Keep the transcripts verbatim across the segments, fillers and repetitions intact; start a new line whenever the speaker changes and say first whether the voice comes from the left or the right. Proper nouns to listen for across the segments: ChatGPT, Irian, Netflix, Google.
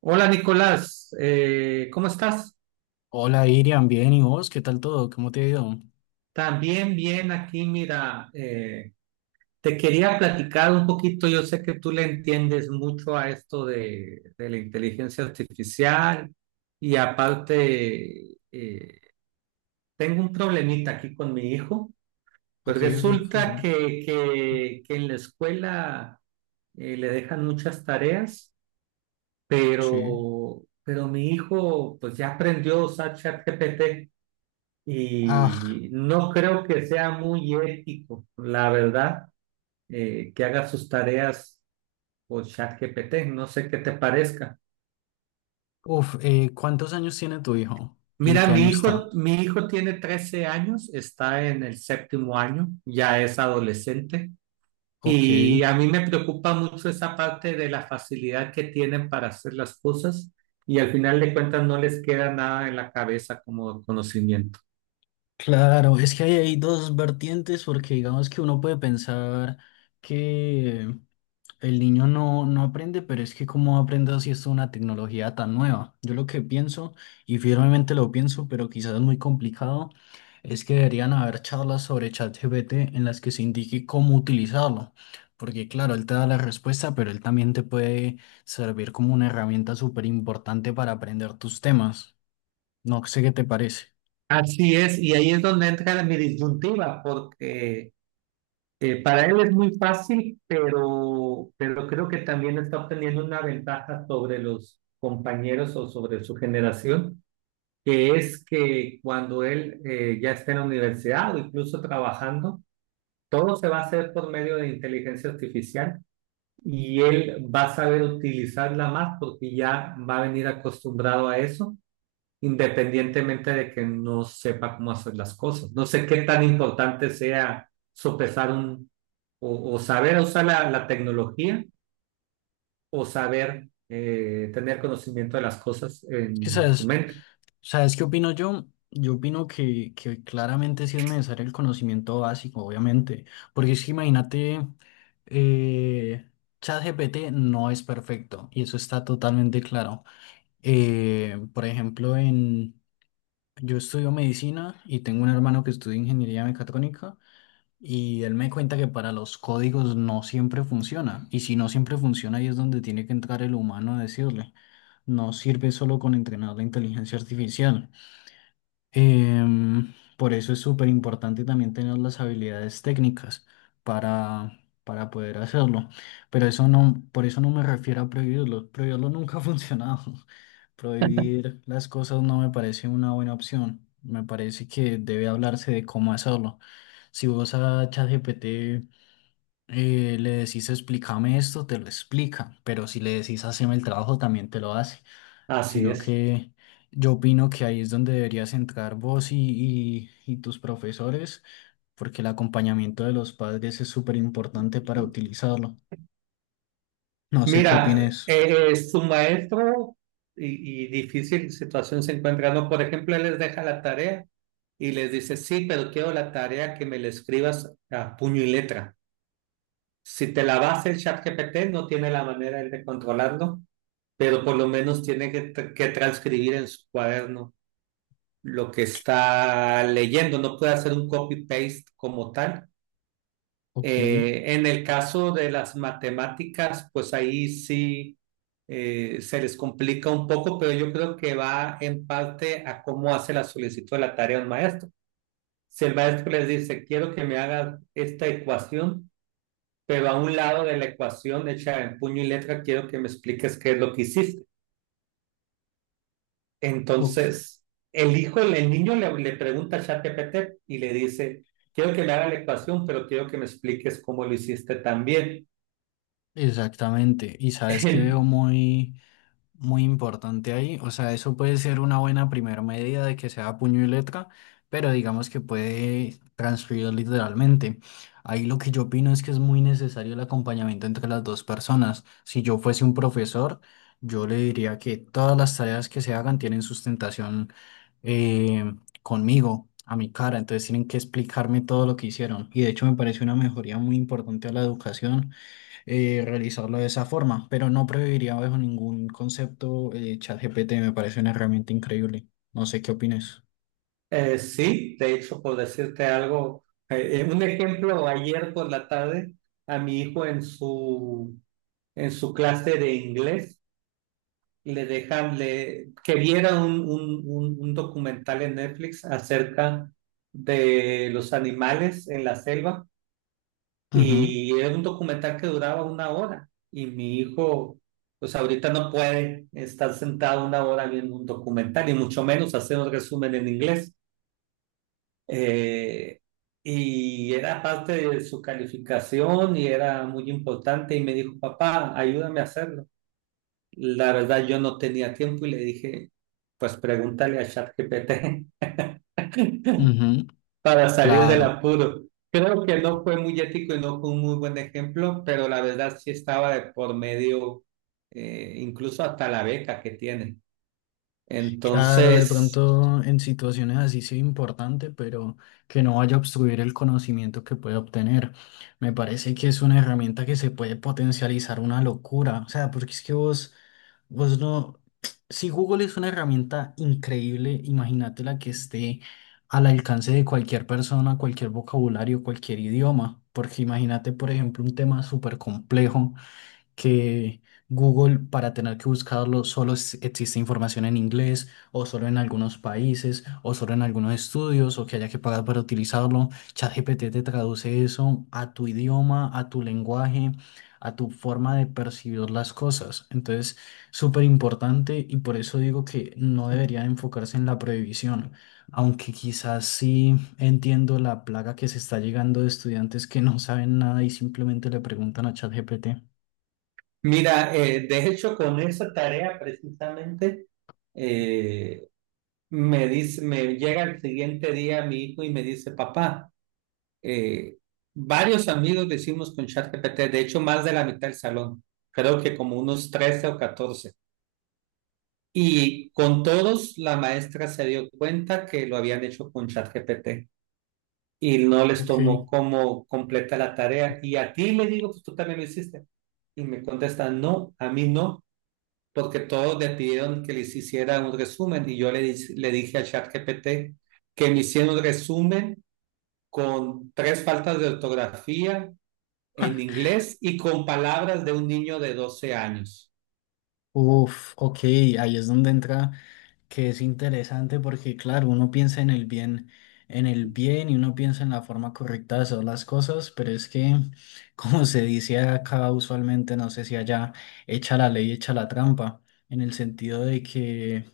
right: Hola Nicolás, eh, ¿cómo estás?
left: Hola Irian, bien, ¿y vos? ¿Qué tal todo? ¿Cómo te ha ido?
right: También bien aquí. Mira, eh, te quería platicar un poquito. Yo sé que tú le entiendes mucho a esto de, de la inteligencia artificial, y aparte eh, tengo un problemita aquí con mi hijo. Pues
left: Ok, ok,
right: resulta
left: contame.
right: que, que, que en la escuela eh, le dejan muchas tareas,
left: Sí.
right: pero, pero mi hijo pues ya aprendió a usar ChatGPT.
left: Ah,
right: Y no creo que sea muy ético, la verdad, eh, que haga sus tareas con ChatGPT. No sé qué te parezca.
left: uf, eh, ¿cuántos años tiene tu hijo? ¿Y en
right: Mira,
left: qué
right: mi
left: año
right: hijo,
left: está?
right: mi hijo tiene trece años, está en el séptimo año, ya es adolescente.
left: Ok.
right: Y a mí me preocupa mucho esa parte de la facilidad que tienen para hacer las cosas, y al final de cuentas no les queda nada en la cabeza como conocimiento.
left: Claro, es que hay, hay dos vertientes porque digamos que uno puede pensar que El niño no, no aprende, pero es que cómo aprende si es una tecnología tan nueva. Yo lo que pienso, y firmemente lo pienso, pero quizás es muy complicado, es que deberían haber charlas sobre ChatGPT en las que se indique cómo utilizarlo. Porque claro, él te da la respuesta, pero él también te puede servir como una herramienta súper importante para aprender tus temas. No sé qué te parece.
right: Así es, y ahí es donde entra mi disyuntiva. Porque Eh, para él es muy fácil, pero, pero creo que también está obteniendo una ventaja sobre los compañeros o sobre su generación, que es que cuando él eh, ya esté en la universidad o incluso trabajando, todo se va a hacer por medio de inteligencia artificial, y él va a saber utilizarla más porque ya va a venir acostumbrado a eso, independientemente de que no sepa cómo hacer las cosas. No sé qué tan importante sea sopesar un, o, o saber usar la, la tecnología, o saber eh, tener conocimiento de las cosas en su
left: Quizás,
right: mente.
left: ¿sabes qué opino yo? Yo opino que, que claramente sí es necesario el conocimiento básico, obviamente, porque es que imagínate, eh, ChatGPT no es perfecto y eso está totalmente claro. Eh, por ejemplo, en, yo estudio medicina y tengo un hermano que estudia ingeniería mecatrónica y él me cuenta que para los códigos no siempre funciona y si no siempre funciona ahí es donde tiene que entrar el humano a decirle, no sirve solo con entrenar la inteligencia artificial. Em, por eso es súper importante también tener las habilidades técnicas para, para poder hacerlo. Pero eso no, por eso no me refiero a prohibirlo. Prohibirlo nunca ha funcionado. Prohibir las cosas no me parece una buena opción. Me parece que debe hablarse de cómo hacerlo. Si vos a ChatGPT eh, le decís explícame esto, te lo explica, pero si le decís haceme el trabajo, también te lo hace.
right: Así
left: Sino
right: es.
left: que yo opino que ahí es donde deberías entrar vos y, y, y tus profesores, porque el acompañamiento de los padres es súper importante para utilizarlo. No sé qué
right: Mira,
left: opines.
right: eh, eh, su maestro y, y difícil situación se encuentra, ¿no? Por ejemplo, él les deja la tarea y les dice, sí, pero quiero la tarea que me la escribas a puño y letra. Si te la vas el ChatGPT, no tiene la manera él de controlarlo, pero por lo menos tiene que, tra- que transcribir en su cuaderno lo que está leyendo. No puede hacer un copy-paste como tal.
left: Ok,
right: Eh, en el caso de las matemáticas, pues ahí sí eh, se les complica un poco, pero yo creo que va en parte a cómo hace la solicitud de la tarea un maestro. Si el maestro les dice, quiero que me hagas esta ecuación, pero a un lado de la ecuación hecha en puño y letra, quiero que me expliques qué es lo que hiciste.
left: ok.
right: Entonces el hijo, el, niño le, le pregunta a ChatGPT y le dice, quiero que me haga la ecuación, pero quiero que me expliques cómo lo hiciste también.
left: Exactamente. Y sabes que veo muy... muy importante ahí, o sea, eso puede ser una buena primera medida de que sea puño y letra, pero digamos que puede transcribir literalmente. Ahí lo que yo opino es que es muy necesario el acompañamiento entre las dos personas. Si yo fuese un profesor, yo le diría que todas las tareas que se hagan tienen sustentación eh, conmigo, a mi cara, entonces tienen que explicarme todo lo que hicieron. Y de hecho me parece una mejoría muy importante a la educación eh, realizarlo de esa forma, pero no prohibiría bajo ningún concepto eh, ChatGPT, me parece una herramienta increíble. No sé qué opines.
right: Eh, sí, de hecho, por decirte algo, eh, eh, un ejemplo, ayer por la tarde, a mi hijo en su, en su clase de inglés, le dejan, le, que viera un, un, un- un documental en Netflix acerca de los animales en la selva. Y era un documental que duraba una hora, y mi hijo pues ahorita no puede estar sentado una hora viendo un documental, y mucho menos hacer un resumen en inglés. Eh, y era parte de su calificación y era muy importante, y me dijo, papá, ayúdame a hacerlo. La verdad, yo no tenía tiempo, y le dije, pues pregúntale a ChatGPT
left: Ujú, ujú.
right: para salir del
left: Claro.
right: apuro. Creo que no fue muy ético y no fue un muy buen ejemplo, pero la verdad sí estaba de por medio, eh, incluso hasta la beca que tiene.
left: Claro, de
right: Entonces,
left: pronto en situaciones así sí importante, pero que no vaya a obstruir el conocimiento que puede obtener. Me parece que es una herramienta que se puede potencializar una locura. O sea, porque es que vos, vos no. Si Google es una herramienta increíble, imagínate la que esté al alcance de cualquier persona, cualquier vocabulario, cualquier idioma. Porque imagínate, por ejemplo, un tema súper complejo que Google para tener que buscarlo solo es- existe información en inglés o solo en algunos países o solo en algunos estudios o que haya que pagar para utilizarlo. ChatGPT te traduce eso a tu idioma, a tu lenguaje, a tu forma de percibir las cosas. Entonces, súper importante y por eso digo que no debería enfocarse en la prohibición. Aunque quizás sí entiendo la plaga que se está llegando de estudiantes que no saben nada y simplemente le preguntan a ChatGPT.
right: mira, eh, de hecho, con esa tarea precisamente, eh, me dice, me llega el siguiente día mi hijo y me dice, papá. eh, Varios amigos decimos con ChatGPT, de hecho más de la mitad del salón, creo que como unos trece o catorce Y con todos la maestra se dio cuenta que lo habían hecho con ChatGPT, y no les
left: Ok,
right: tomó como completa la tarea. Y a ti le digo, pues tú también lo hiciste. Y me contestan, no, a mí no, porque todos le pidieron que les hiciera un resumen, y yo le, di- le dije a ChatGPT que me hiciera un resumen con tres faltas de ortografía, en inglés y con palabras de un niño de doce años.
left: uf, ok, ahí es donde entra que es interesante porque claro, uno piensa en el bien, en el bien y uno piensa en la forma correcta de hacer las cosas, pero es que como se dice acá usualmente, no sé si allá, echa la ley, echa la trampa, en el sentido de que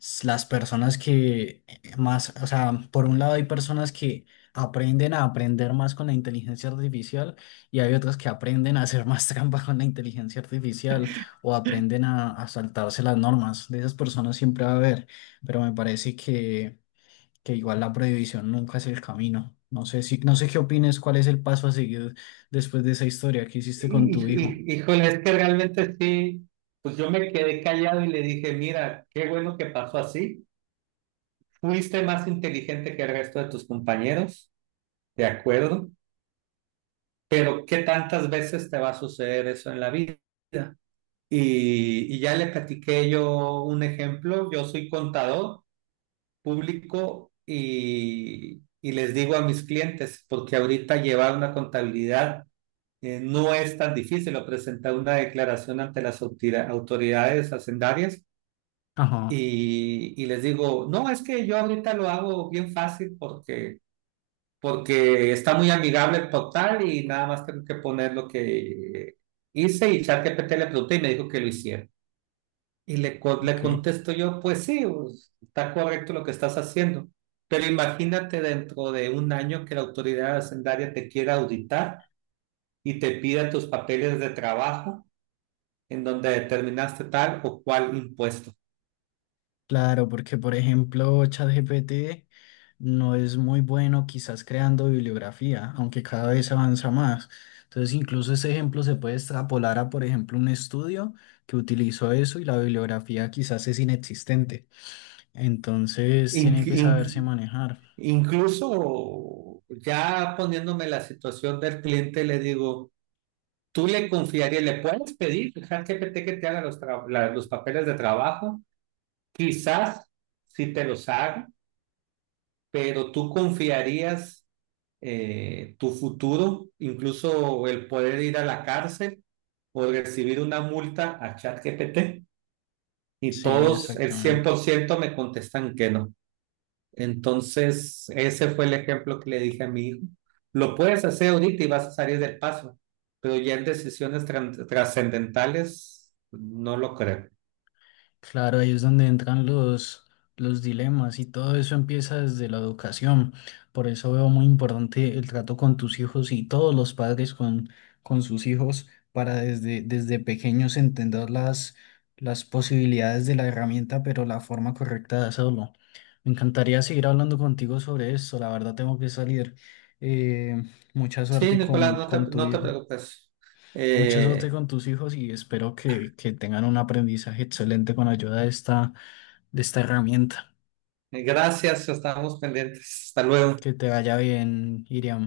left: s- las personas que eh, más, o sea, por un lado hay personas que aprenden a aprender más con la inteligencia artificial y hay otras que aprenden a hacer más trampa con la inteligencia artificial o aprenden a, a saltarse las normas. De esas personas siempre va a haber, pero me parece que, que igual la prohibición nunca es el camino. No sé si, no sé qué opines, cuál es el paso a seguir después de esa historia que hiciste con
right: Y,
left: tu hijo.
right: y- Híjole, es que realmente sí, pues yo me quedé callado y le dije, mira, qué bueno que pasó así. Fuiste más inteligente que el resto de tus compañeros, de acuerdo, pero ¿qué tantas veces te va a suceder eso en la vida? Y, y ya le platiqué yo un ejemplo. Yo soy contador público, y, y les digo a mis clientes, porque ahorita llevar una contabilidad, Eh, no es tan difícil, o presentar una declaración ante las autori- autoridades hacendarias.
left: Ajá,
right: Y, y les digo, no, es que yo ahorita lo hago bien fácil porque, porque está muy amigable el portal y nada más tengo que poner lo que hice, y ChatGPT le pregunté y me dijo que lo hiciera. Y le, co- le
left: ok.
right: contesto yo, pues sí, pues está correcto lo que estás haciendo, pero imagínate dentro de un año que la autoridad hacendaria te quiera auditar y te pida tus papeles de trabajo en donde determinaste tal o cual impuesto.
left: Claro, porque por ejemplo, ChatGPT no es muy bueno quizás creando bibliografía, aunque cada vez avanza más. Entonces, incluso ese ejemplo se puede extrapolar a, por ejemplo, un estudio que utilizó eso y la bibliografía quizás es inexistente. Entonces, tiene
right: Inc-
left: que saberse
right: inc-
left: manejar.
right: Incluso ya poniéndome la situación del cliente, le digo, tú le confiarías, le puedes pedir al G P T que te haga los, tra- la- los papeles de trabajo, quizás si te los haga, pero tú confiarías eh, tu futuro, incluso el poder ir a la cárcel o recibir una multa, a ChatGPT. Y
left: Sí,
right: todos, el cien
left: exactamente.
right: por ciento me contestan que no. Entonces, ese fue el ejemplo que le dije a mi hijo. Lo puedes hacer ahorita y vas a salir del paso, pero ya en decisiones tran- trascendentales no lo creo.
left: Claro, ahí es donde entran los, los dilemas y todo eso empieza desde la educación. Por eso veo muy importante el trato con tus hijos y todos los padres con, con sus hijos para desde, desde pequeños entender las, las posibilidades de la herramienta, pero la forma correcta de hacerlo. Me encantaría seguir hablando contigo sobre esto. La verdad tengo que salir. Eh, mucha
right: Sí,
left: suerte
right: Nicolás,
left: con,
right: no te,
left: con tu
right: no te
left: hijo.
right: preocupes.
left: Mucha suerte
right: Eh,
left: con tus hijos y espero que, que tengan un aprendizaje excelente con ayuda de esta, de esta herramienta.
right: Gracias, estamos pendientes. Hasta luego.
left: Que te vaya bien, Iriam.